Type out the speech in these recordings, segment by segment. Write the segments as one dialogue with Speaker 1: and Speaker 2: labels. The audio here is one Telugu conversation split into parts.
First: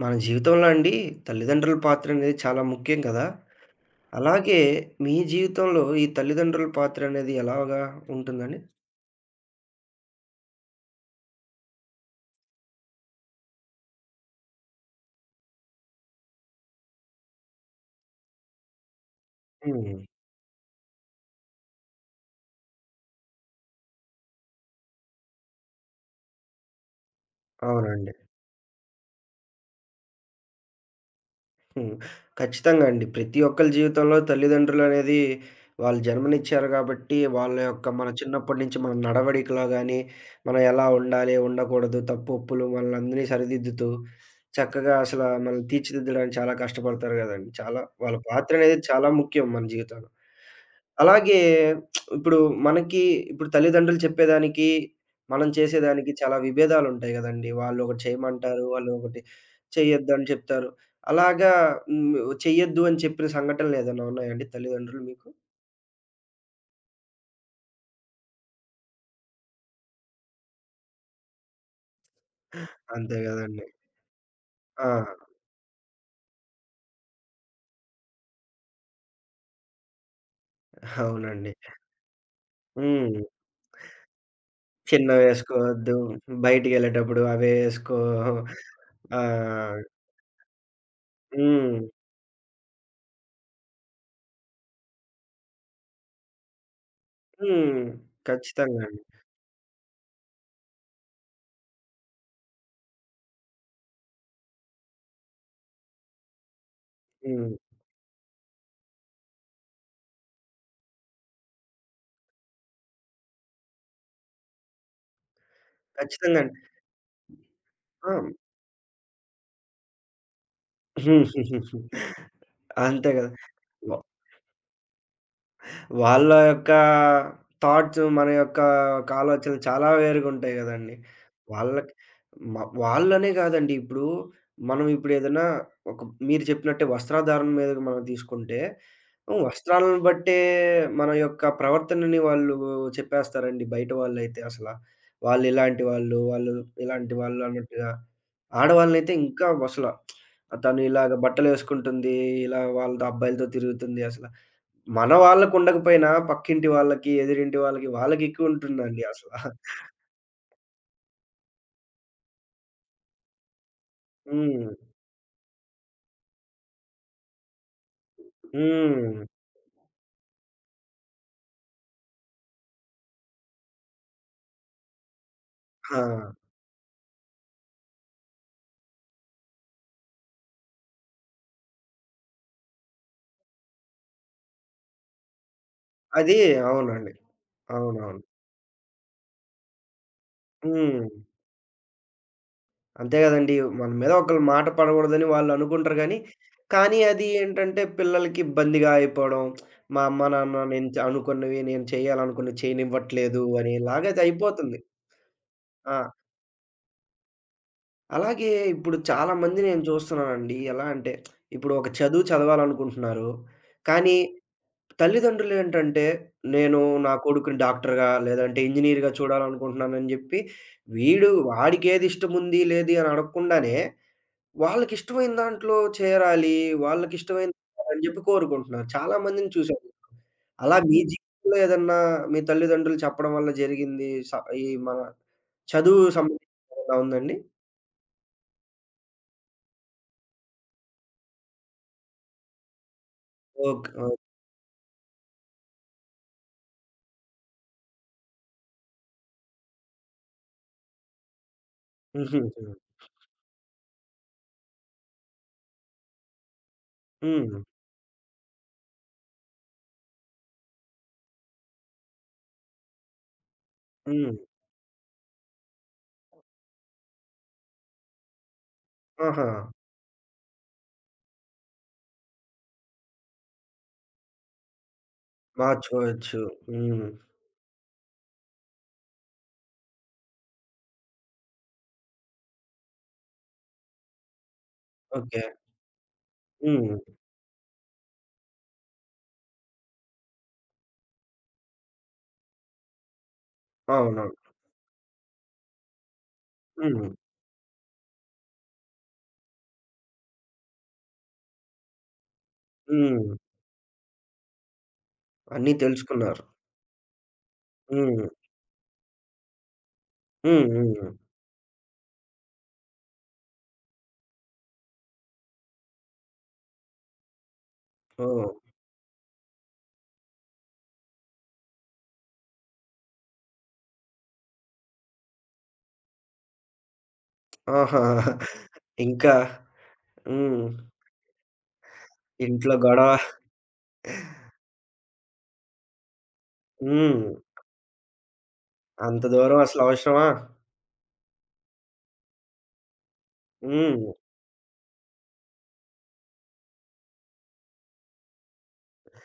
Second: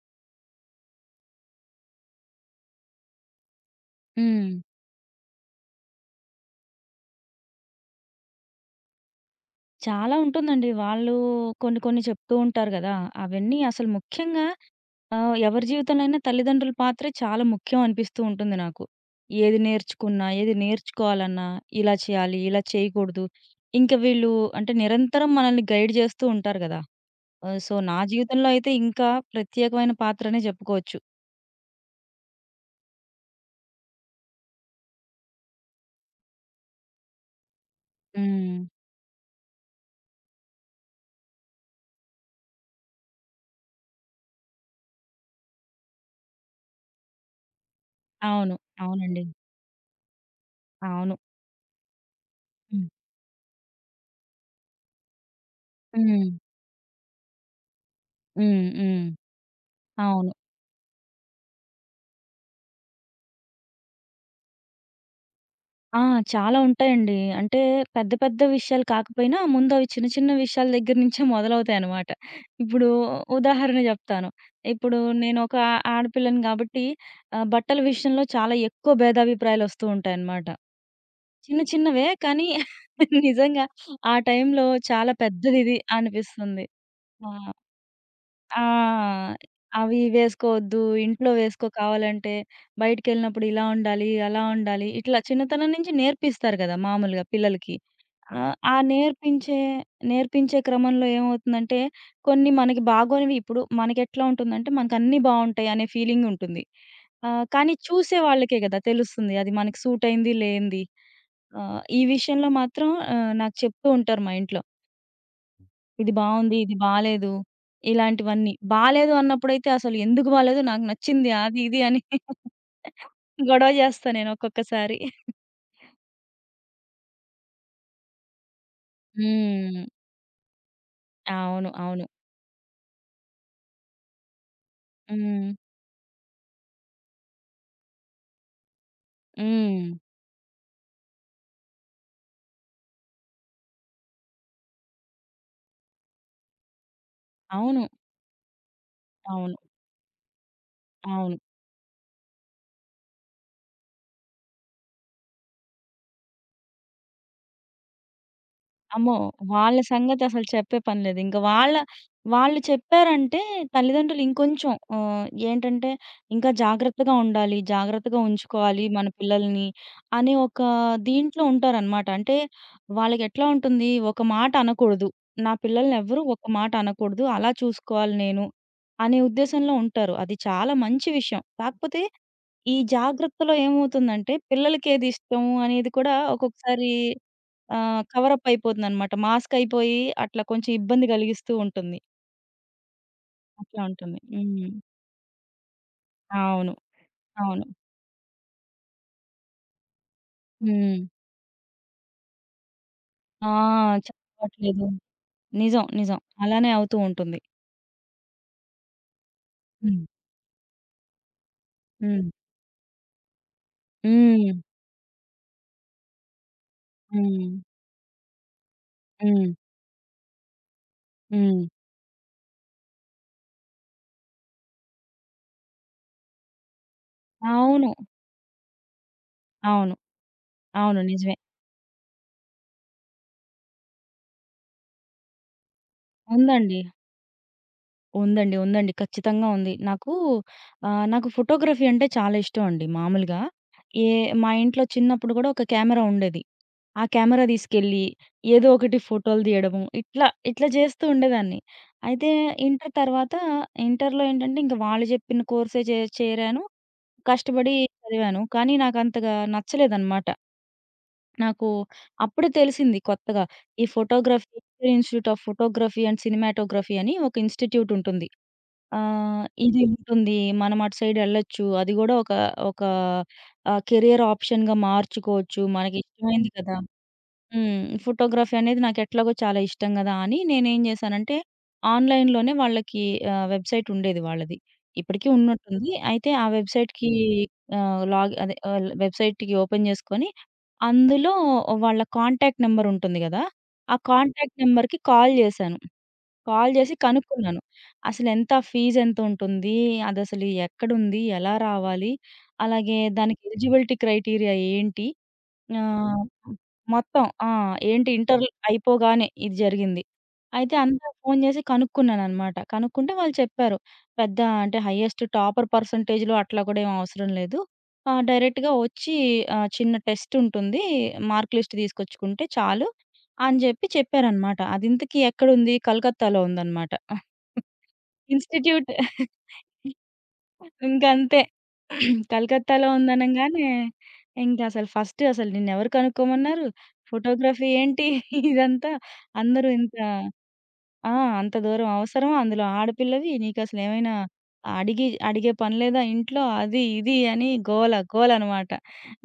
Speaker 1: మన జీవితంలో అండి తల్లిదండ్రుల పాత్ర అనేది చాలా ముఖ్యం కదా!
Speaker 2: హ్మ్.
Speaker 1: అలాగే మీ జీవితంలో ఈ తల్లిదండ్రుల పాత్ర అనేది ఎలాగా ఉంటుందండి?
Speaker 2: చాలా ఉంటుందండి. వాళ్ళు కొన్ని కొన్ని చెప్తూ ఉంటారు గదా! అవన్నీ అసలు ముఖ్యంగా ఎవరి జీవితంలోనైనా తల్లిదండ్రుల పాత్రే చాలా ముఖ్యం అనిపిస్తూ ఉంటుంది నాకు. ఏది
Speaker 1: హ్మ్.
Speaker 2: నేర్చుకున్నా, ఏది నేర్చుకోవాలన్నా, ఇలా చేయాలి, ఇలా చేయకూడదు. ఇంక వీళ్ళు అంటే నిరంతరం మనల్ని గైడ్ చేస్తూ ఉంటారు గదా! నా
Speaker 1: అవునండి.
Speaker 2: జీవితంలో అయితే ఇంకా ప్రత్యేకమైన పాత్రనే చెప్పుకోవచ్చు.
Speaker 1: హ్మ్. ఖచ్చితంగా అండి. ప్రతి ఒక్కళ్ళ జీవితంలో తల్లిదండ్రులనేది వాళ్ళు జన్మనిచ్చారు గాబట్టి, వాళ్ళ యొక్క మన
Speaker 2: హ్మ్.
Speaker 1: చిన్నప్పటి నుంచి మన నడవడికలో గానీ, మనం ఎలా ఉండాలి, ఉండకూడదు, తప్పు, ఒప్పులు మనల్నందరినీ సరిదిద్దుతూ, చక్కగా అసలా మనల్ని తీర్చిదిద్దడానికి చాలా కష్టపడతారు గదండీ. చాలా వాళ్ళ
Speaker 2: అవును.
Speaker 1: పాత్రనేది చాలా
Speaker 2: అవునండి.
Speaker 1: ముఖ్యం మన జీవితంలో.
Speaker 2: అవును.
Speaker 1: అలాగే ఇప్పుడు
Speaker 2: హ్మ్.
Speaker 1: మనకి ఇప్పుడు తల్లిదండ్రులు చెప్పేదానికి, మనం చేసేదానికి
Speaker 2: హ్మ్.
Speaker 1: చాలా విభేదాలుంటాయి గదండీ. వాళ్ళొకటి చేయమంటారు,
Speaker 2: హ్మ్. హ్మ్.
Speaker 1: వాళ్ళొకటి చెయ్యొద్దని
Speaker 2: అవును.
Speaker 1: చెప్తారు. అలాగా హ్మ్. చెయ్యొద్దు అని చెప్పిన సంఘటనలేదన్నా ఉన్నాయండి తల్లిదండ్రులు మీకు?
Speaker 2: ఆ! చాలా ఉంటాయండి. అంటే పెద్ద పెద్ద విషయాలు కాకపోయినా ముందవి చిన్న చిన్న విషయాల దగ్గర నుంచే మొదలవుతాయనమాట. ఇప్పుడు
Speaker 1: అంతే గదండీ.
Speaker 2: ఉదాహరణ జెప్తాను.
Speaker 1: ఆ!
Speaker 2: ఇప్పుడు నేనొక ఆడపిల్లని గాబట్టి బట్టల విషయంలో చాలా ఎక్కువ భేదాభిప్రాయాలొస్తూ ఉంటాయనమాట.
Speaker 1: అవునండి.
Speaker 2: చిన్న చిన్నవే కానీ
Speaker 1: హ్మ్.
Speaker 2: నిజంగా ఆ టైంలో చాలా పెద్దదిది
Speaker 1: చిన్నవేసుకోవద్దు,
Speaker 2: అనిపిస్తుంది.
Speaker 1: బయటికెళ్ళేటప్పుడు
Speaker 2: ఆ!
Speaker 1: అవే ఏసుకో.
Speaker 2: ఆ!
Speaker 1: ఆ!
Speaker 2: అవి వేసుకోవద్దు, ఇంట్లో వేసుకో
Speaker 1: హ్మ్.
Speaker 2: కావాలంటే, బయటికెళ్ళినప్పుడు ఇలా ఉండాలి, అలా ఉండాలి. ఇట్లా చిన్నతనం నుంచి నేర్పిస్తారు గదా! మామూలుగా పిల్లలకి.
Speaker 1: హ్మ్.
Speaker 2: ఆ! ఆహ్, ఆ
Speaker 1: ఖచ్చితంగా అండి.
Speaker 2: నేర్పించే నేర్పించే క్రమంలో ఏమవుతుందంటే, కొన్ని మనకి బాగోనివి ఇప్పుడు మనకెట్లా ఉంటుందంటే, మనకన్నీ బావుంటాయి అనే ఫీలింగ్ ఉంటుంది.
Speaker 1: హ్మ్.
Speaker 2: కానీ చూసే వాళ్ళకే గదా! తెలుస్తుంది. అది మనకి సూట్ అయింది, లేనిది. ఈ విషయంలో మాత్రం నాకు చెప్తూ ఉంటారు మా ఇంట్లో. ఇది
Speaker 1: ఖచ్చితంగా
Speaker 2: బావుంది.
Speaker 1: అండి.
Speaker 2: ఇది బాలేదు.
Speaker 1: ఆ!
Speaker 2: ఇలాంటివన్నీ. బాలేదు అన్నప్పుడైతే అసలు ఎందుకు బాలేదు? నాకు నచ్చింది. అది ఇది అని
Speaker 1: అంతే గదా!
Speaker 2: గొడవ
Speaker 1: వ
Speaker 2: చేస్తా నేను ఒక్కొక్కసారి.
Speaker 1: వాళ్ళ యొక్క థాట్స్, మన యొక్క ఒక ఆలోచనలు
Speaker 2: హ్మ్.
Speaker 1: చాలా వేరుగుంటాయి గదండీ.
Speaker 2: అవును.
Speaker 1: వాళ్ళకి
Speaker 2: అవును.
Speaker 1: మ వాళ్ళనే గాదండి. ఇప్పుడు మనం ఇప్పుడేదన్నా
Speaker 2: హ్మ్.
Speaker 1: ఒక మీరు చెప్పినట్టే వస్త్రాధారణ మీద మనం తీసుకుంటే, హ్మ్.
Speaker 2: హ్మ్.
Speaker 1: వస్త్రాలను బట్టే మన యొక్క ప్రవర్తనని వాళ్ళు చెప్పేస్తారండి బయట వాళ్ళైతే అసల. వాళ్ళు ఇలాంటి వాళ్ళు, వాళ్ళు ఇలాంటి వాళ్ళు
Speaker 2: అవును.
Speaker 1: అన్నట్టుగా. ఆడవాళ్ళనైతే ఇంకా
Speaker 2: అవును.
Speaker 1: అసల తను ఇలాగ
Speaker 2: అవును.
Speaker 1: బట్టలేసుకుంటుంది. ఇలా వాళ్ళతో అబ్బాయిలతో తిరుగుతుంది అసల. మన వాళ్ళకుండకపోయినా పక్కింటి వాళ్ళకి, ఎదురింటి వాళ్ళకి, వాళ్ళకెక్కువుంటుందండి
Speaker 2: అమ్మో!
Speaker 1: అసల.
Speaker 2: వాళ్ళ సంగతసలు చెప్పే పని లేదు. ఇంక వాళ్ళ వాళ్ళు చెప్పారంటే తల్లిదండ్రులు
Speaker 1: హ్మ్.
Speaker 2: ఇంకొంచెం ఏంటంటే ఇంకా జాగ్రత్తగా ఉండాలి, జాగ్రత్తగా ఉంచుకోవాలి మన
Speaker 1: హ్మ్.
Speaker 2: పిల్లల్ని అనే ఒక దీంట్లో ఉంటారనమాట. అంటే వాళ్ళకెట్లా ఉంటుంది ఒక మాట అనకూడదు. నా
Speaker 1: ఆ!
Speaker 2: పిల్లల్నెవ్వరు ఒక మాట అనకూడదు. అలా చూసుకోవాలి నేను అనే ఉద్దేశంలో ఉంటారు. అది చాలా మంచి విషయం. కాకపోతే ఈ జాగ్రత్తలో ఏమవుతుందంటే పిల్లలకేది ఇష్టం అనేది కూడా
Speaker 1: అది
Speaker 2: ఒక్కొక్కసారి
Speaker 1: అవునండి. అవునవును.
Speaker 2: కవరప్ అయిపోతుందనమాట. మాస్క్ అయిపోయి అట్లా కొంచెం
Speaker 1: హ్మ్.
Speaker 2: ఇబ్బంది కలిగిస్తూ ఉంటుంది.
Speaker 1: అంతే గదండీ.
Speaker 2: అట్లా
Speaker 1: మన మీద
Speaker 2: ఉంటుంది.
Speaker 1: ఒకళ్ళ మాట
Speaker 2: హ్మ్.
Speaker 1: పడగూడదని వాళ్ళనుకుంటారు గానీ,
Speaker 2: అవును.
Speaker 1: కానీ అది
Speaker 2: అవును.
Speaker 1: ఏంటంటే పిల్లలకి ఇబ్బందిగా అయిపోవడం, మా అమ్మ, నాన్న నేను
Speaker 2: హ్మ్.
Speaker 1: అనుకున్నవి, నేను చేయాలనుకున్నవి చేయనివ్వట్లేదు
Speaker 2: ఆ!
Speaker 1: అని ఇలాగ అయిపోతుంది.
Speaker 2: చదవట్లేదు. నిజం.
Speaker 1: ఆ!
Speaker 2: నిజం. అలానే అవుతూ ఉంటుంది.
Speaker 1: అలాగే ఇప్పుడు చాలా మంది నేను
Speaker 2: హ్మ్.
Speaker 1: చూస్తున్నానండి. ఎలా అంటే, ఇప్పుడు ఒక చదువు
Speaker 2: హ్మ్.
Speaker 1: చదవాలనుకుంటున్నారు. కానీ
Speaker 2: హ్మ్.
Speaker 1: తల్లిదండ్రులేంటంటే, నేను నా
Speaker 2: హ్మ్.
Speaker 1: కొడుకుని డాక్టర్‌గా, లేదంటే ఇంజినీర్‌గా
Speaker 2: హ్మ్.
Speaker 1: చూడాలనుకుంటున్నానని జెప్పి, వీడు
Speaker 2: హ్మ్.
Speaker 1: వాడికేదిష్టముంది, లేది అని అడగకుండానే, వాళ్ళకిష్టమైన దాంట్లో చేరాలి, వాళ్ళకిష్టమైన
Speaker 2: అవును.
Speaker 1: అని జెప్పి కోరుకుంటున్నారు. చాలా మందిని చూసాను.
Speaker 2: అవును.
Speaker 1: అలా మీ
Speaker 2: అవును. నిజమే.
Speaker 1: జీవితంలో ఏదన్నా మీ తల్లిదండ్రులు చెప్పడం వల్ల జరిగింది, స ఈ మన చదువు సంబంధించింది
Speaker 2: ఉందండి.
Speaker 1: ఏదన్నా ఉందండి?
Speaker 2: ఉందండి. ఉందండి. ఖచ్చితంగా ఉంది. నాకు నాకు ఫోటోగ్రఫీ అంటే చాలా ఇష్టం అండి మామూలుగా.
Speaker 1: ఓకే.
Speaker 2: ఏ
Speaker 1: ఓకే.
Speaker 2: మా ఇంట్లో చిన్నప్పుడు గూడా ఒక కెమెరా ఉండేది. ఆ కెమెరా తీసుకెళ్ళి ఏదో ఒకటి ఫోటోలు తీయడము. ఇట్లా, ఇట్లా చేస్తూ ఉండేదాన్ని. అయితే
Speaker 1: హుహు.
Speaker 2: ఇంటర్ తర్వాత ఇంటర్‌లో ఏంటంటే ఇంక వాళ్ళు చెప్పిన కోర్సే చేరాను.
Speaker 1: హ్మ్.
Speaker 2: కష్టపడి చదివాను. కానీ నాకంతగా నచ్చలేదనమాట. నాకు అప్పుడే తెలిసింది కొత్తగా ఈ
Speaker 1: హ్మ్.
Speaker 2: Photography institute of photography and cinematography అని ఒక ఇన్‌స్టిట్యూట్ ఉంటుంది.
Speaker 1: ఆహా!
Speaker 2: ఇది ఉంటుంది. మనం అటు సైడ్ ఎళ్ళొచ్చు. అది గూడా ఒక ఒక కెరియర్ ఆప్షన్‌గా మార్చుకోవచ్చు.
Speaker 1: మార్చుకోవచ్చు.
Speaker 2: మనకిష్టమైంది కదా!
Speaker 1: హ్మ్.
Speaker 2: హ్మ్. ఫోటోగ్రఫీ అనేది నాకెట్లాగో చాలా ఇష్టం గదా! అని నేనేం జేశానంటే, ఆన్‌లైన్‌లోనే వాళ్ళకి వెబ్‌సైట్ ఉండేది వాళ్ళది. ఇప్పటికి
Speaker 1: ఓకే.
Speaker 2: ఉన్నట్టుంది. అయితే ఆ
Speaker 1: హ్మ్.
Speaker 2: వెబ్‌సైట్‌కి ఆహ్, లాగ్ అదే ఆహ్, వెబ్‌సైట్‌కి ఓపెన్ జేసుకొని, అందులో వాళ్ళ కాంటాక్ట్ నెంబర్ ఉంటుంది గదా! ఆ
Speaker 1: అవునవును.
Speaker 2: కాంటాక్ట్ నెంబర్‌కి కాల్ జేశాను. కాల్ జేసి
Speaker 1: హ్మ్.
Speaker 2: కనుక్కున్నాను. అసలెంత ఫీజెంతుంటుంది? అదసలు ఎక్కడుంది? ఎలా రావాలి? అలాగే
Speaker 1: హ్మ్.
Speaker 2: దానికి ఎలిజిబిలిటీ క్రైటీరియా ఏంటి?
Speaker 1: అన్నీ
Speaker 2: ఆ!
Speaker 1: తెలుసుకున్నారు.
Speaker 2: మొత్తం. ఆ! ఏంటి
Speaker 1: హ్మ్.
Speaker 2: ఇంటర్ అయిపోగానే ఇది జరిగింది.
Speaker 1: హ్మ్.
Speaker 2: అయితే అంతా
Speaker 1: హ్మ్.
Speaker 2: ఫోను చేసి కనుక్కున్నాననమాట. కనుక్కుంటే వాళ్ళు చెప్పారు. పెద్ద అంటే హైయెస్ట్ టాపర్ పర్సెంటేజ్‌లో అట్లా కూడా ఏం అవసరం లేదు.
Speaker 1: ఓహ్!
Speaker 2: డైరెక్ట్‌గా వచ్చి చిన్న టెస్ట్ ఉంటుంది. మార్క్ లిస్ట్ తీసుకొచ్చుకుంటే చాలు అని చెప్పారనమాట. అది ఇంతకీ ఎక్కడుంది? కలకత్తాలో ఉందనమాట.
Speaker 1: ఆహా!
Speaker 2: ఇన్‌స్టిట్యూట్
Speaker 1: ఇంకా హ్మ్.
Speaker 2: ఇంకంతే.
Speaker 1: ఇంట్లో
Speaker 2: కలకత్తాలో
Speaker 1: గొడవ.
Speaker 2: ఉందనంగానే ఇంకసలు ఫస్ట్ అసలు నిన్నెవరు కనుక్కోమన్నారు?
Speaker 1: హ్మ్.
Speaker 2: ఫోటోగ్రఫీ ఏంటి? ఇదంతా
Speaker 1: అంత దూరం
Speaker 2: అందరూ
Speaker 1: అసలు
Speaker 2: ఇంత
Speaker 1: అవసరమా?
Speaker 2: ఆ! అంత దూరం అవసరమా? అందులో ఆడపిల్లవి
Speaker 1: హ్మ్.
Speaker 2: నీకసలేమైనా అడిగే పని లేదా ఇంట్లో? అది, ఇది అని గోల గోలనమాట.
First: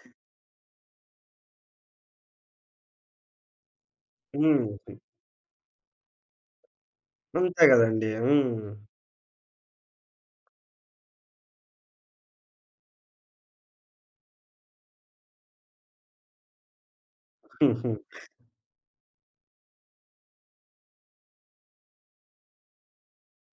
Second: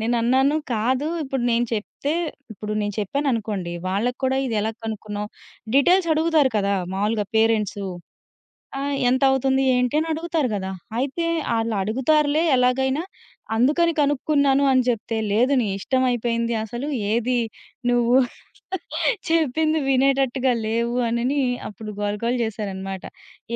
Speaker 2: నేనన్నాను, "కాదు ఇప్పుడు నేను చెప్తే ఇప్పుడు నేను చెప్పాననుకోండి, వాళ్ళకి కూడా ఇది
Speaker 1: హ్మ్.
Speaker 2: ఎలా కనుక్కున్నావు?" డీటెయిల్స్ అడుగుతారు కదా! మామూలుగా
Speaker 1: అంతే
Speaker 2: పేరెంట్సు.
Speaker 1: గదండీ. హ్మ్.
Speaker 2: ఆ! ఎంతవుతుంది ఏంటి అని అడుగుతారు గదా! అయితే ఆళ్ళడుగుతారులే ఎలాగైనా, అందుకని కనుక్కున్నాను అని జెప్తే, లేదు నీ ఇష్టం అయిపోయింది అసలు ఏది
Speaker 1: హుహు.
Speaker 2: నువ్వు చెప్పింది వినేటట్టుగా లేవు అనని అప్పుడు గోల గోల జేశారనమాట.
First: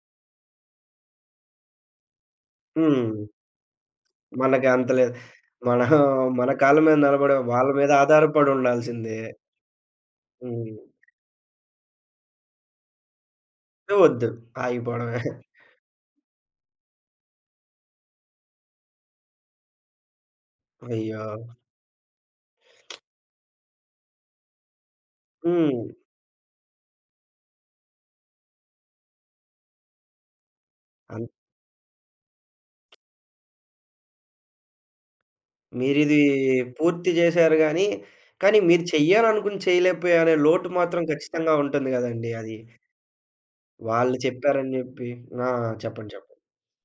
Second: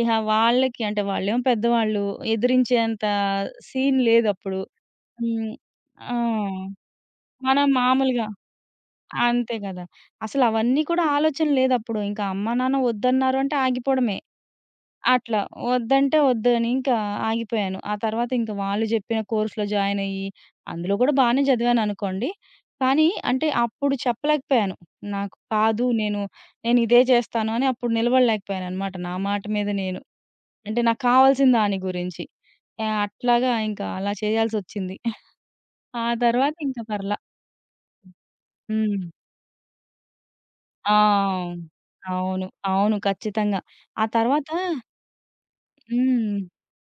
Speaker 2: ఇహ వాళ్ళకి అంటే వాళ్ళేమో పెద్దవాళ్ళు ఎదిరించేంత
Speaker 1: హ్మ్.
Speaker 2: సీన్ లేదప్పుడు.
Speaker 1: మనకి అంత లేదు.
Speaker 2: హ్మ్.
Speaker 1: మనం
Speaker 2: ఆ!
Speaker 1: మన కాళ్ళ మీద నిలబడే
Speaker 2: మనం
Speaker 1: వాళ్ళ మీద
Speaker 2: మామూలుగా
Speaker 1: ఆధారపడి ఉండాల్సిందే.
Speaker 2: అంతే గదా!
Speaker 1: హ్మ్.
Speaker 2: అసలవన్నీ కూడా ఆలోచన లేదప్పుడు. ఇంకా అమ్మ, నాన్న వద్దన్నారు అంటే ఆగిపోవడమే.
Speaker 1: వద్దు ఆగిపోవడమే.
Speaker 2: అట్లా. వద్దంటే వద్దని ఇంకా ఆగిపోయాను. ఆ తర్వాత ఇంక వాళ్ళు జెప్పిన కోర్స్‌లో జాయినయ్యి, అందులో గూడా
Speaker 1: అయ్యో!
Speaker 2: బానే చదివాననుకోండి. కానీ అంటే అప్పుడు చెప్పలేకపోయాను. నాకు
Speaker 1: హ్మ్.
Speaker 2: కాదు నేను, నేనిదే చేస్తాను అని అప్పుడు నిలబడలేకపోయాననమాట. నా మాట మీద నేను. అంటే నాకు కావాల్సిన దాని గురించి. అట్లాగా ఇంకా అలా చేయాల్సొచ్చింది. ఆ
Speaker 1: మీరిది
Speaker 2: తర్వాత ఇంక
Speaker 1: పూర్తి
Speaker 2: పర్లా.
Speaker 1: జేశారు గానీ, కానీ మీరు
Speaker 2: హ్మ్.
Speaker 1: చెయ్యాలనుకుని చేయలేకపోయారనే లోటు మాత్రం ఖచ్చితంగా
Speaker 2: ఆ!
Speaker 1: ఉంటుంది గదండీ
Speaker 2: అవును.
Speaker 1: అది.
Speaker 2: అవును. ఖచ్చితంగా. ఆ
Speaker 1: వాళ్ళు
Speaker 2: తర్వాత
Speaker 1: చెప్పారని జెప్పి. ఆ! చెప్పండి.
Speaker 2: హ్మ్.
Speaker 1: చెప్పండి.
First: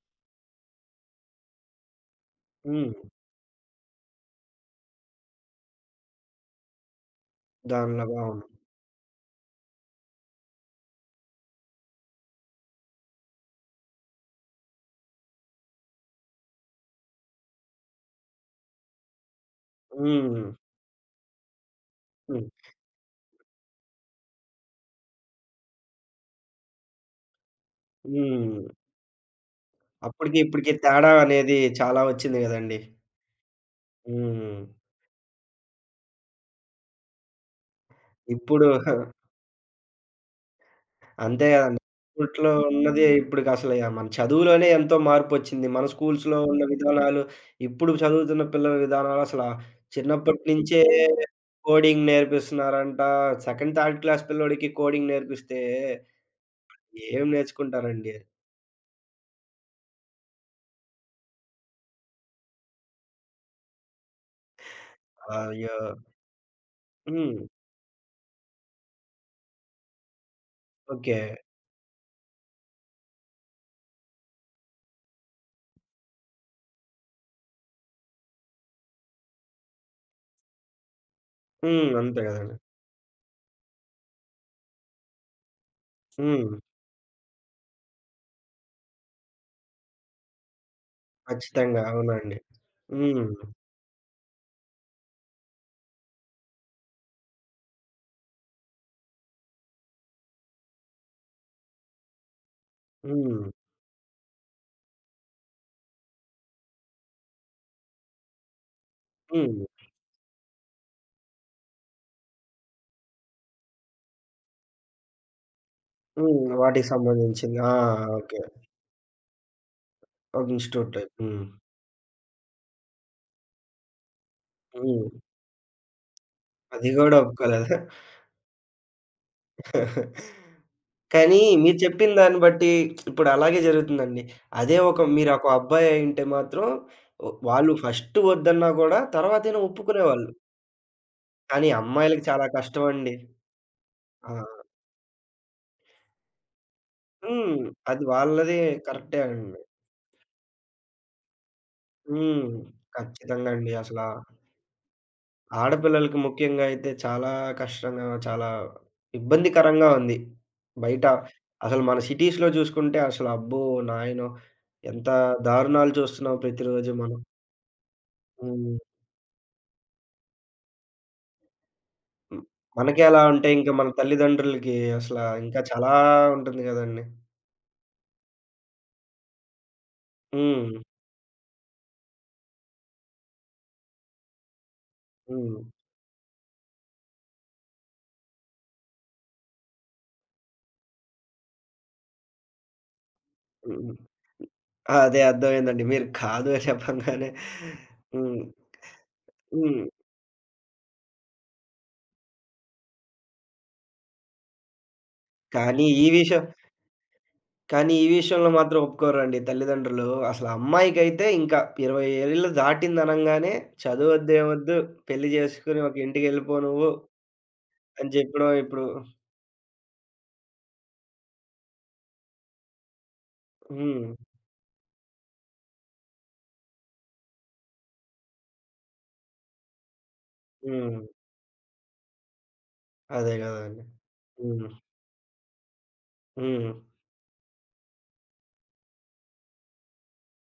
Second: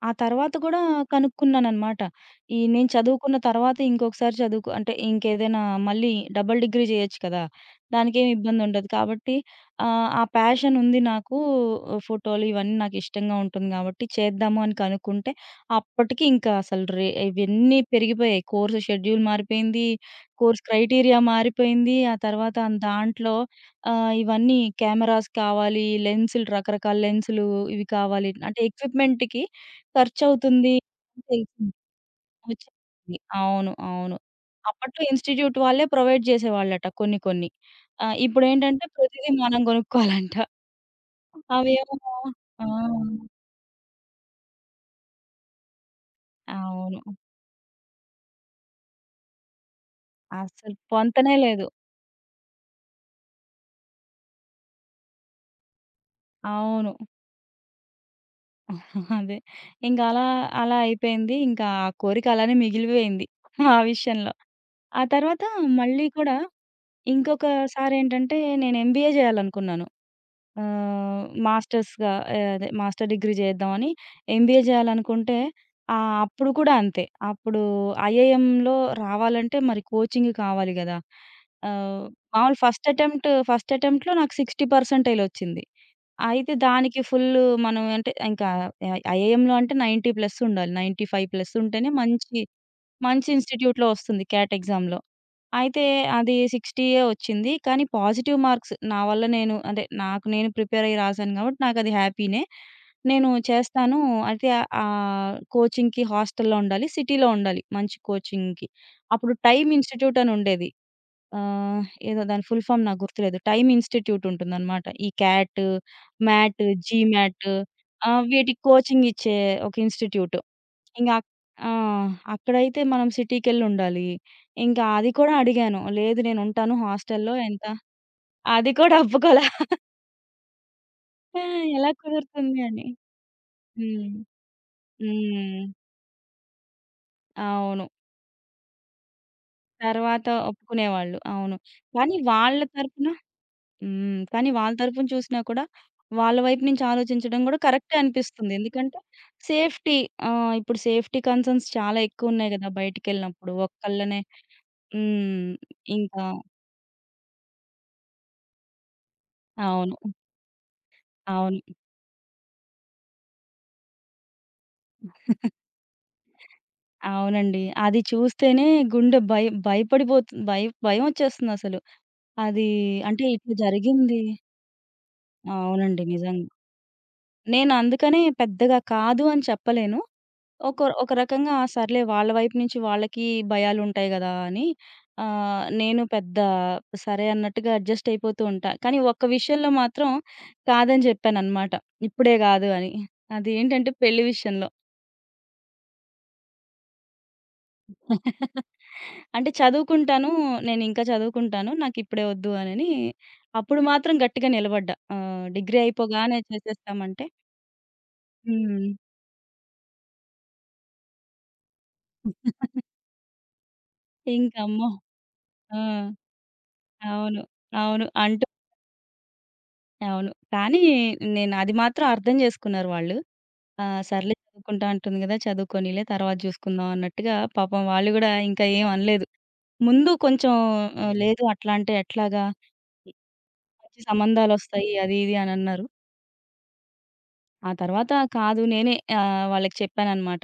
Speaker 2: ఆ తర్వాత గూడా కనుక్కున్నాననమాట. ఈ నేను
Speaker 1: హ్మ్.
Speaker 2: చదువుకున్న తర్వాత ఇంకొకసారి చదువుకో అంటే ఇంకేదైనా మళ్ళీ డబుల్ డిగ్రీ జేయొచ్చు కదా!
Speaker 1: దానిలాగా అవును.
Speaker 2: దానికేమి ఇబ్బందుండదు. కాబట్టి ఆ ప్యాషన్ ఉంది నాకు. ఫోటోలు ఇవన్నీ నాకిష్టంగా ఉంటుంది గాబట్టి చేద్దాము అని కనుక్కుంటే, అప్పటికి ఇంకా అసలు రే ఇవన్నీ పెరిగిపోయాయి. కోర్స్ షెడ్యూల్ మారిపోయింది.
Speaker 1: హ్మ్.
Speaker 2: కోర్స్ క్రైటీరియా మారిపోయింది. ఆ
Speaker 1: హ్మ్.
Speaker 2: తర్వాత దాంట్లో ఇవన్నీ కెమెరాస్ కావాలి, లెన్సులు రకరకాల లెన్సులు ఇవి కావాలి. అంటే
Speaker 1: హ్మ్.
Speaker 2: ఎక్విప్‌మెంట్‌కి
Speaker 1: అప్పటికి, ఇప్పటికి
Speaker 2: ఖర్చవుతుంది
Speaker 1: తేడా
Speaker 2: అని
Speaker 1: అనేది
Speaker 2: తెలిసింది.
Speaker 1: చాలా వచ్చింది గదండీ.
Speaker 2: వచ్చింది. అవును. అవును.
Speaker 1: హ్మ్.
Speaker 2: అప్పట్లో ఇన్‌స్టిట్యూట్ వాళ్ళే ప్రొవైడ్ చేసేవాళ్ళట కొన్ని కొన్ని.
Speaker 1: ఇప్పుడు
Speaker 2: ఇప్పుడేంటంటే ప్రతిదీ మనం కొనుక్కోవాలంట.
Speaker 1: అంతే గదండీ.
Speaker 2: అవేమో
Speaker 1: ఇప్పట్లో ఉన్నది
Speaker 2: ఆ!
Speaker 1: ఇప్పటికసలు మన చదువులోనే ఎంతో మార్పొచ్చింది. మన స్కూల్స్‌లో ఉన్న
Speaker 2: అవును.
Speaker 1: విధానాలు, ఇప్పుడు చదువుతున్న పిల్లల విధానాలు అసల చిన్నప్పటి
Speaker 2: అస్సలు
Speaker 1: నుంచే
Speaker 2: పొంతనే లేదు.
Speaker 1: కోడింగ్ నేర్పిస్తున్నారంట. సెకండ్, థర్డ్ క్లాస్ పిల్లోడికి కోడింగ్ నేర్పిస్తే
Speaker 2: అవును.
Speaker 1: ఏం నేర్చుకుంటారండి?
Speaker 2: అదే. ఇంకా అలా, అలా అయిపోయింది. ఇంకా ఆ కోరిక అలానే మిగిలిపోయింది ఆ విషయంలో. ఆ తర్వాత
Speaker 1: అయ్యో!
Speaker 2: మళ్ళీ కూడా
Speaker 1: హ్మ్.
Speaker 2: ఇంకొకసారేంటంటే నేను ఎంబీఏ జేయాలనుకున్నాను.
Speaker 1: ఓకే.
Speaker 2: ఆహ్, మాస్టర్స్‌గా ఆహ్, అదే మాస్టర్ డిగ్రీ జేద్దామని ఎంబీఏ జేయాలనుకుంటే అప్పుడు కూడా అంతే. అప్పుడు ఐఐఎంలో రావాలంటే మరి కోచింగ్ కావాలి గదా!
Speaker 1: హ్మ్.
Speaker 2: ఆహ్,
Speaker 1: అంతే
Speaker 2: మామూలు
Speaker 1: గదండీ.
Speaker 2: ఫస్ట్ అటెంప్ట్‌లో నాకు 60% ఒచ్చింది. అయితే
Speaker 1: హ్మ్.
Speaker 2: దానికి ఫుల్లు మనం అంటే ఇంకా ఐఐఎంలో అంటే 90 ప్లస్ ఉండాలి. 95 ప్లస్
Speaker 1: ఖచ్చితంగా.
Speaker 2: ఉంటేనే
Speaker 1: అవునండి.
Speaker 2: మంచి
Speaker 1: హ్మ్.
Speaker 2: మంచి ఇన్‌స్టిట్యూట్‌లో వస్తుంది క్యాట్ ఎగ్జామ్‌లో. అయితే అది 60 వచ్చింది. కానీ పాజిటివ్ మార్క్స్ నా వల్ల నేను అంటే నాకు నేను ప్రిపేర్ అయ్యి రాసాను కాబట్టి నాకది హ్యాపీనే. నేను
Speaker 1: హ్మ్.
Speaker 2: చేస్తాను. అయితే కోచింగ్‌కి హాస్టల్‌లో ఉండాలి. సిటీలో ఉండాలి మంచి కోచింగ్‌కి. అప్పుడు
Speaker 1: హ్మ్.
Speaker 2: టైమ్ ఇన్‌స్టిట్యూట్ అని ఉండేది. ఆహ్, ఏదో దాని ఫుల్ ఫార్మ్ నాకు గుర్తులేదు. టైమ్ ఇన్‌స్టిట్యూట్ ఉంటుందన్నమాట. ఈ క్యాట్,
Speaker 1: హ్మ్.
Speaker 2: మ్యాట్,
Speaker 1: వాటికి
Speaker 2: జీ మ్యాట్
Speaker 1: సంబంధించింది. ఆ! ఓకే.
Speaker 2: వీటికి కోచింగ్ ఇచ్చే ఒక ఇన్‌స్టిట్యూట్.
Speaker 1: ఒక ఇన్‌స్టిట్యూట్
Speaker 2: ఇంక
Speaker 1: టైప్.
Speaker 2: అక్
Speaker 1: హ్మ్.
Speaker 2: ఆ! అక్కడైతే మనం సిటీకెళ్ళుండాలి. ఇంకా
Speaker 1: హ్మ్.
Speaker 2: అది కూడా అడిగాను. లేదు నేనుంటాను
Speaker 1: అది గూడా
Speaker 2: హాస్టల్‌లో ఎంత
Speaker 1: ఒప్పుకోలేదా?
Speaker 2: అది కూడా ఒప్పుకోలే.
Speaker 1: కానీ మీరు
Speaker 2: ఎలా
Speaker 1: చెప్పిన దాన్ని
Speaker 2: కుదురుతుంది
Speaker 1: బట్టి
Speaker 2: అని.
Speaker 1: ఇప్పుడు అలాగే
Speaker 2: హ్మ్.
Speaker 1: జరుగుతుందండి. అదే ఒక మీరొక
Speaker 2: హ్మ్.
Speaker 1: అబ్బాయి అయ్యుంటే మాత్రం ఒ వాళ్ళు
Speaker 2: అవును.
Speaker 1: ఫస్ట్ వద్దన్నా గూడా తర్వాతైనా
Speaker 2: తర్వాత
Speaker 1: ఒప్పుకునేవాళ్ళు.
Speaker 2: ఒప్పుకునేవాళ్ళు. అవును.
Speaker 1: కానీ
Speaker 2: కానీ
Speaker 1: అమ్మాయిలకి చాలా
Speaker 2: వాళ్ళ తరపున
Speaker 1: కష్టమండి.
Speaker 2: హ్మ్.
Speaker 1: ఆ!
Speaker 2: కానీ వాళ్ళ తరపున చూసినా కూడా వాళ్ళ వైపు నుంచి ఆలోచించడం కూడా
Speaker 1: హ్మ్.
Speaker 2: కరెక్టే
Speaker 1: అది
Speaker 2: అనిపిస్తుంది.
Speaker 1: వాళ్ళది
Speaker 2: ఎందుకంటే
Speaker 1: కరెక్టే అండి.
Speaker 2: సేఫ్టీ ఇప్పుడు సేఫ్టీ కన్సర్న్స్ చాలా
Speaker 1: హ్మ్.
Speaker 2: ఎక్కువున్నాయి గదా!
Speaker 1: ఖచ్చితంగా
Speaker 2: బయటికెళ్ళినప్పుడు.
Speaker 1: అండి అసలా
Speaker 2: ఒక్కళ్ళనే హ్మ్.
Speaker 1: ఆడపిల్లలకి
Speaker 2: ఇంకా
Speaker 1: ముఖ్యంగా అయితే చాలా కష్టంగా, చాలా ఇబ్బందికరంగా
Speaker 2: అవును.
Speaker 1: ఉంది. బయట
Speaker 2: అవును.
Speaker 1: అసలు మన సిటీస్‌లో చూసుకుంటే అసలు అబ్బో! నాయనో! ఎంత దారుణాలు చూస్తున్నాం ప్రతిరోజు మనం.
Speaker 2: అవునండి. అది చూస్తేనే
Speaker 1: హ్మ్.
Speaker 2: గుండె భయపడిపోతు భయమొచ్చేస్తుందసలు.
Speaker 1: హ్మ్.
Speaker 2: అది
Speaker 1: మనకే అలా
Speaker 2: అంటే
Speaker 1: ఉంటే
Speaker 2: ఇట్లా
Speaker 1: ఇంక మన
Speaker 2: జరిగింది.
Speaker 1: తల్లిదండ్రులకి అసలా ఇంకా చాలా
Speaker 2: అవునండి. నిజంగా.
Speaker 1: ఉంటుంది గదండీ!
Speaker 2: నేనందుకనే పెద్దగా కాదు అని చెప్పలేను. ఒక
Speaker 1: హ్మ్.
Speaker 2: ఒక రకంగా "ఆ, సర్లే వాళ్ళ వైపు నుంచి వాళ్ళకి భయాలుంటాయి గదా! అని
Speaker 1: హ్మ్.
Speaker 2: ఆహ్, నేను పెద్ద సరే అన్నట్టుగా అడ్జస్ట్ అయిపోతూ ఉంటా. కానీ ఒక్క విషయంలో మాత్రం కాదని జెప్పాననమాట. ఇప్పుడే గాదు అని. అదేంటంటే
Speaker 1: హ్మ్.
Speaker 2: పెళ్లి విషయంలో.
Speaker 1: అదే అర్థమైందండి. మీరు కాదు అని చెప్పంగానే హ్మ్.
Speaker 2: అంటే
Speaker 1: హ్మ్.
Speaker 2: చదువుకుంటాను. నేనింకా చదువుకుంటాను. నాకిప్పుడే వద్దు అనని, అప్పుడు మాత్రం గట్టిగా నిలబడ్డా. డిగ్రీ
Speaker 1: కానీ ఈ
Speaker 2: అయిపోగానే
Speaker 1: విషయం
Speaker 2: చేసేస్తామంటే
Speaker 1: కానీ ఈ విషయంలో మాత్రం
Speaker 2: హ్మ్.
Speaker 1: ఒప్పుకోరండి తల్లిదండ్రులు. అసలు అమ్మాయికైతే ఇంకా 20 ఏళ్ళు దాటిందనంగానే
Speaker 2: ఇంక
Speaker 1: చదువొద్దేమొద్దు,
Speaker 2: అమ్మో!
Speaker 1: పెళ్లి
Speaker 2: ఆ!
Speaker 1: చేసుకొని ఒక ఇంటికెళ్ళిపో నువ్వు
Speaker 2: అవును. అవును.
Speaker 1: అని
Speaker 2: అంటూ
Speaker 1: చెప్పడం ఇప్పుడు
Speaker 2: అవును. కానీ నేను అది మాత్రం అర్థం చేసుకున్నారు వాళ్ళు. ఆ!
Speaker 1: హ్మ్.
Speaker 2: సర్లే చదువుకుంటా అంటుంది గదా! చదువుకోనీలే తర్వాత చూసుకుందాం అన్నట్టుగా పాపం వాళ్ళు గూడా ఇంకా ఏం అనలేదు. ముందు కొంచెం
Speaker 1: హ్మ్.
Speaker 2: లేదు అట్లా అంటే ఎట్లాగా?
Speaker 1: అదే గదండీ.
Speaker 2: మంచి
Speaker 1: హ్మ్.
Speaker 2: సంబంధాలొస్తాయి అది ఇది అనన్నారు.
Speaker 1: హ్మ్.
Speaker 2: ఆ తర్వాత కాదు నేనే వాళ్ళకి చెప్పాననమాట.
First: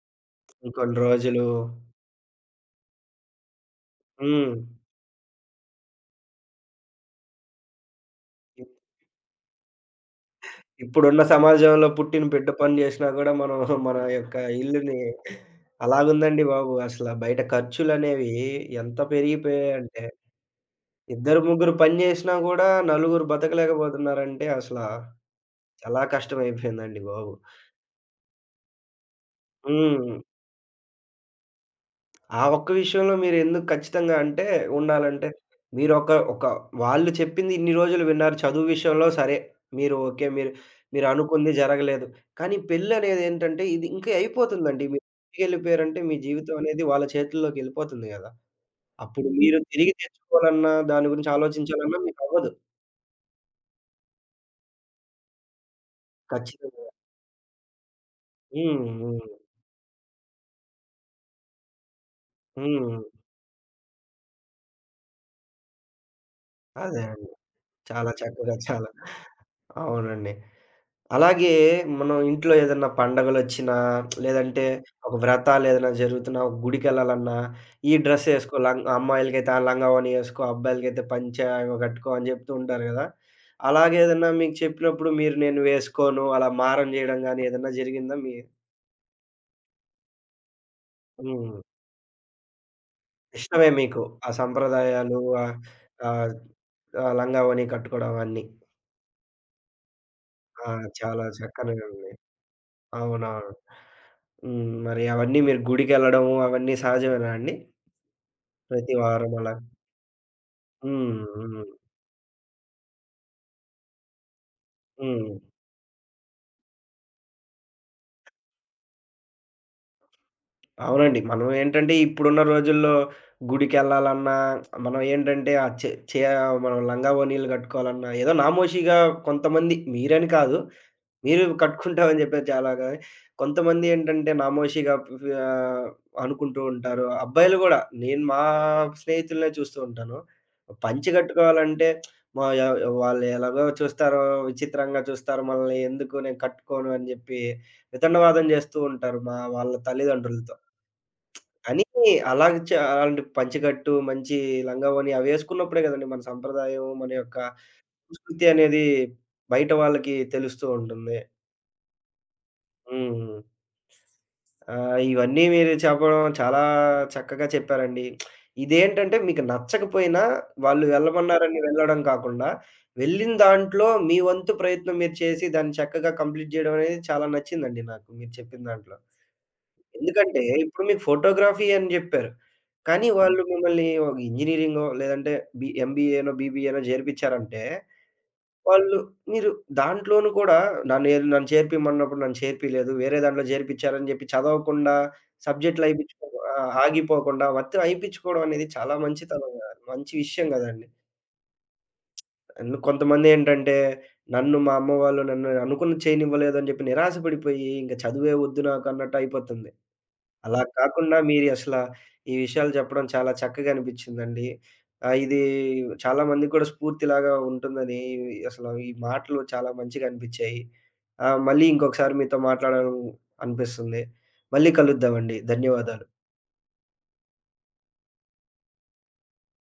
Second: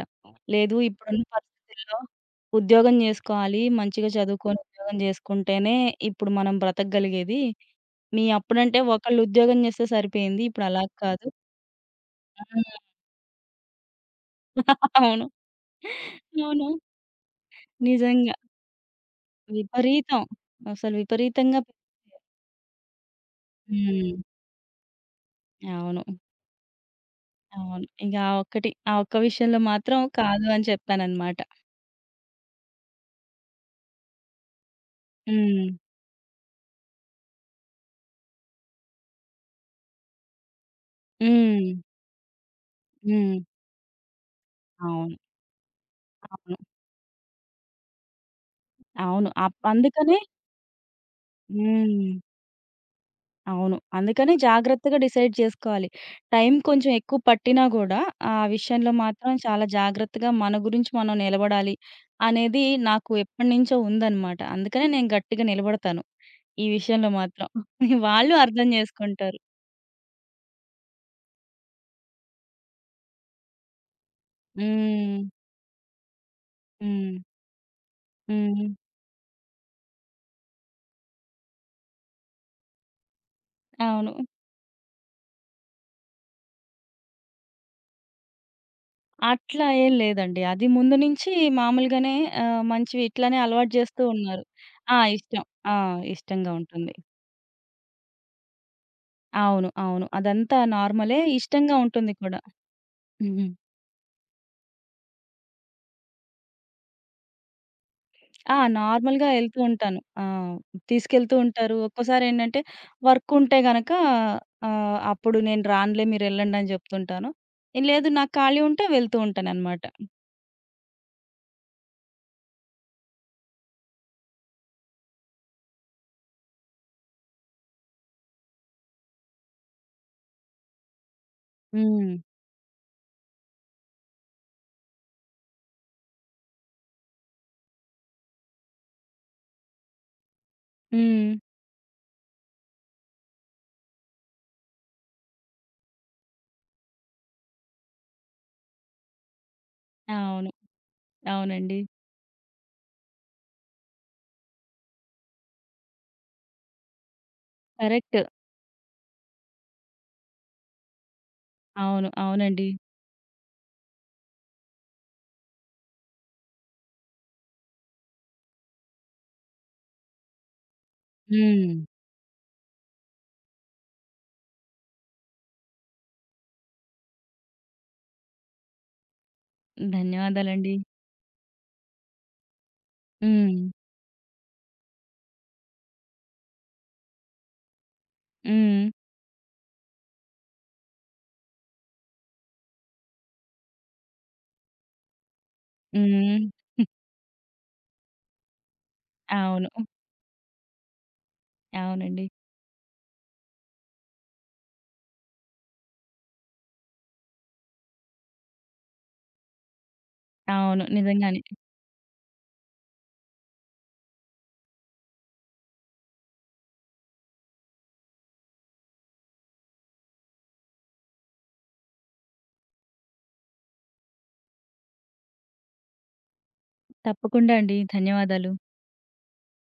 Speaker 2: లేదు
Speaker 1: ఇంకొన్ని
Speaker 2: ఇప్పుడున్న
Speaker 1: రోజులు
Speaker 2: పరిస్థితుల్లో ఉద్యోగం జేసుకోవాలి. మంచిగా
Speaker 1: హ్మ్.
Speaker 2: చదువుకొని ఉద్యోగం జేసుకుంటేనే ఇప్పుడు మనం బ్రతకగలిగేది. మీ
Speaker 1: ఇప్
Speaker 2: అప్పుడంటే ఒకళ్ళు ఉద్యోగం జేస్తే సరిపోయింది. ఇప్పుడు అలా
Speaker 1: ఇప్పుడున్న
Speaker 2: కాదు.
Speaker 1: సమాజంలో పుట్టిన బిడ్డ
Speaker 2: హ్మ్.
Speaker 1: పని జేసినా గూడా మనం మన యొక్క ఇల్లుని
Speaker 2: అవును.
Speaker 1: అలాగుందండి
Speaker 2: అవును.
Speaker 1: బాబు. అసల బయట ఖర్చులనేవి
Speaker 2: నిజంగా.
Speaker 1: ఎంత పెరిగిపోయాయంటే
Speaker 2: విపరీతం. అసలు
Speaker 1: ఇద్దరు,
Speaker 2: విపరీతంగా
Speaker 1: ముగ్గురు పని జేసినా గూడా నలుగురు
Speaker 2: హ్మ్.
Speaker 1: బతకలేకపోతున్నారంటే అసలా చాలా
Speaker 2: అవును.
Speaker 1: కష్టమైపోయిందండి బాబు.
Speaker 2: అవును. ఇక ఆ ఒక్క విషయంలో మాత్రం
Speaker 1: హ్మ్.
Speaker 2: కాదు అని చెప్పాననమాట.
Speaker 1: ఆ ఒక్క విషయంలో మీరెందుకు ఖచ్చితంగా అంటే ఉండాలంటే,
Speaker 2: హ్మ్.
Speaker 1: మీరొక ఒక వాళ్ళు చెప్పింది ఇన్ని రోజులు విన్నారు. చదువు విషయంలో సరే, మీరు ఓకే. మీరు మీరనుకుంది
Speaker 2: హ్మ్.
Speaker 1: జరగలేదు. కానీ
Speaker 2: హ్మ్.
Speaker 1: పెళ్లనేదేంటంటే ఇది ఇంకే అయిపోతుందండి. మీరు
Speaker 2: అవును.
Speaker 1: ఇంటికెళ్ళిపోయారంటే మీ జీవితం
Speaker 2: అవును.
Speaker 1: అనేది వాళ్ళ చేతుల్లోకెళ్ళిపోతుంది గదా! అప్పుడు
Speaker 2: అవును.
Speaker 1: మీరు తిరిగి
Speaker 2: అందుకనే
Speaker 1: తెచ్చుకోవాలన్నా, దాని గురించి ఆలోచించాలన్నా
Speaker 2: హ్మ్.
Speaker 1: మీకవ్వదు.
Speaker 2: అవును. అందుకనే జాగ్రత్తగా డిసైడ్ చేసుకోవాలి. టైం
Speaker 1: ఖచ్చితంగా.
Speaker 2: కొంచెం ఎక్కువ పట్టినా గూడా, ఆ
Speaker 1: హ్మ్.
Speaker 2: విషయంలో
Speaker 1: హ్మ్.
Speaker 2: మాత్రం చాలా జాగ్రత్తగా మన గురించి మనం నిలబడాలి అనేది
Speaker 1: హ్మ్.
Speaker 2: నాకు ఎప్పటినుంచో ఉందనమాట. అందుకనే నేను గట్టిగా నిలబడతాను. ఈ
Speaker 1: అదే
Speaker 2: విషయంలో
Speaker 1: అండి.
Speaker 2: మాత్రం.
Speaker 1: చాలా
Speaker 2: వాళ్ళు
Speaker 1: చక్కగా
Speaker 2: అర్థం
Speaker 1: చాలా
Speaker 2: జేసుకుంటారు.
Speaker 1: అవునండి. అలాగే మనం ఇంట్లో ఏదన్నా పండగలొచ్చినా, లేదంటే ఒక
Speaker 2: హ్మ్.
Speaker 1: వ్రతాలేదైనా జరుగుతున్నా, ఒక
Speaker 2: హ్మ్.
Speaker 1: గుడికెళ్ళాలన్నా, ఈ డ్రెస్సేసుకో
Speaker 2: హ్మ్.
Speaker 1: లంగ్ అమ్మాయిలకైతే ఆ లంగావోని ఏసుకో, అబ్బాయిలకైతే పంచ ఏవో కట్టుకో అని జెప్తూ ఉంటారు గదా!
Speaker 2: అవును.
Speaker 1: అలాగేదన్నా మీకు చెప్పినప్పుడు మీరు నేను వేసుకోను, అలా మారం జేయడం గానీ ఏదన్నా జరిగిందా మీ
Speaker 2: అట్లా ఏం లేదండి. అది ముందు నుంచి
Speaker 1: హ్మ్.
Speaker 2: మామూలుగానే మంచివి ఇట్లానే
Speaker 1: ఇష్టమే
Speaker 2: అలవాటు జేస్తూ
Speaker 1: మీకు. ఆ
Speaker 2: ఉన్నారు. ఆ!
Speaker 1: సంప్రదాయాలు
Speaker 2: ఇష్టం. ఆ!
Speaker 1: ఆహ్,
Speaker 2: ఇష్టంగా ఉంటుంది.
Speaker 1: ఆ లంగావోని కట్టుకోవడం అన్నీ.
Speaker 2: అవును. అవును. అదంతా
Speaker 1: ఆ!
Speaker 2: నార్మలే.
Speaker 1: చాలా
Speaker 2: ఇష్టంగా
Speaker 1: చక్కనిదండి.
Speaker 2: ఉంటుంది కూడా. హుహు.
Speaker 1: అవునవును. హ్మ్. మరి అవన్నీ మీరు గుడికెళ్ళడము అవన్నీ సహజమేనా అండి?
Speaker 2: ఆ!
Speaker 1: ప్రతి
Speaker 2: నార్మల్‌గా
Speaker 1: వారం అలా?
Speaker 2: ఎళ్తూ ఉంటాను. ఆ!
Speaker 1: హ్మ్.
Speaker 2: తీసుకెళ్తూ
Speaker 1: హ్మ్.
Speaker 2: ఉంటారు. ఒక్కోసారేంటంటే వర్క్ ఉంటే గనక
Speaker 1: హ్మ్.
Speaker 2: అప్పుడు నేను రానులే మీరెళ్ళండి అని జెప్తుంటాను. లేదు నాకు ఖాళీ ఉంటే వెళ్తూ ఉంటాననమాట.
Speaker 1: అవునండి. మనం ఏంటంటే ఇప్పుడున్న రోజుల్లో గుడికెళ్ళాలన్నా మనం ఏంటంటే ఆ చే చే మనం లంగా ఓణీలు కట్టుకోవాలన్నా ఏదో నామోషీగా కొంతమంది మీరని కాదు మీరు
Speaker 2: హ్మ్.
Speaker 1: కట్టుకుంటామని చెప్పారు చాలాగా. కొంతమంది ఏంటంటే నామోషీగా ఆహ్, అనుకుంటూ ఉంటారు. అబ్బాయిలు గూడా నేను మా స్నేహితులనే చూస్తూ ఉంటాను. పంచె
Speaker 2: హ్మ్.
Speaker 1: కట్టుకోవాలంటే మా య వాళ్ళు ఎలాగో చూస్తారో, విచిత్రంగా చూస్తారు మనల్ని ఎందుకు నేను కట్టుకోను అని జెప్పి వితండవాదం జేస్తూ ఉంటారు మా వాళ్ళ
Speaker 2: అవును.
Speaker 1: తల్లిదండ్రులతో.
Speaker 2: అవునండి.
Speaker 1: కానీ అలాగ చ అలాంటి పంచె కట్టు, మంచి లంగావోని అవేసుకున్నప్పుడే గదండీ మన సంప్రదాయం, మన యొక్క
Speaker 2: కరెక్ట్.
Speaker 1: సంస్కృతి అనేది బయట వాళ్ళకి తెలుస్తూ ఉంటుంది.
Speaker 2: అవును. అవునండి.
Speaker 1: హ్మ్. ఆ! ఇవన్నీ మీరు చెప్పడం చాలా చక్కగా చెప్పారండి. ఇదేంటంటే మీకు నచ్చకపోయినా వాళ్ళు వెళ్ళమన్నారని
Speaker 2: హ్మ్.
Speaker 1: వెళ్ళడం కాకుండా, వెళ్ళిన దాంట్లో మీ వంతు ప్రయత్నం మీరు చేసి దాన్ని చక్కగా కంప్లీట్ చేయడం అనేది చాలా నచ్చిందండి నాకు మీరు చెప్పిన దాంట్లో. ఎందుకంటే
Speaker 2: ధన్యవాదాలండి.
Speaker 1: ఇప్పుడు మీకు ఫోటోగ్రఫీ అని జెప్పారు. కానీ వాళ్ళు
Speaker 2: హ్మ్.
Speaker 1: మిమ్మల్ని ఒక ఇంజినీరింగో లేదంటే ఎంబీఏనో, బీబీఏనో చేర్పిచ్చారంటే
Speaker 2: హ్మ్.
Speaker 1: వాళ్ళు మీరు దాంట్లోనూ కూడా నన్ను చేర్పిమన్నప్పుడు నన్ను చేర్పియలేదు. వేరే దాంట్లో చేర్పిచ్చారని జెప్పి చదవకుండా, సబ్జెక్ట్‌లు అయిపిచ్చుకో
Speaker 2: హ్మ్.
Speaker 1: ఆగిపోకుండా మొత్తం అయిపిచ్చుకోవడం అనేది చాలా మంచితనం
Speaker 2: అవును.
Speaker 1: గాదు. మంచి విషయం గదండీ.
Speaker 2: అవునండి.
Speaker 1: అండ్ కొంతమందేంటంటే, మా అమ్మ వాళ్ళు నన్ను అనుకున్నది చేయనివ్వలేదు అని జెప్పి నిరాశ పడిపోయి, ఇంక చదువే వద్దు నాకు అన్నట్టు అయిపోతుంది. అలా
Speaker 2: అవును.
Speaker 1: కాకుండా
Speaker 2: నిజంగానే.
Speaker 1: మీరు అసల ఈ విషయాలు చెప్పడం చాలా చక్కగా అనిపించిందండి. ఇది చాలా మందికి కూడా స్ఫూర్తిలాగా ఉంటుందని అసలు ఈ మాటలు చాలా మంచిగా అనిపించాయి. మళ్ళీ ఇంకొకసారి మీతో మాట్లాడాలని అనిపిస్తుంది. మళ్ళీ కలుద్దామండి. ధన్యవాదాలు.
Speaker 2: తప్పకుండా అండి. ధన్యవాదాలు.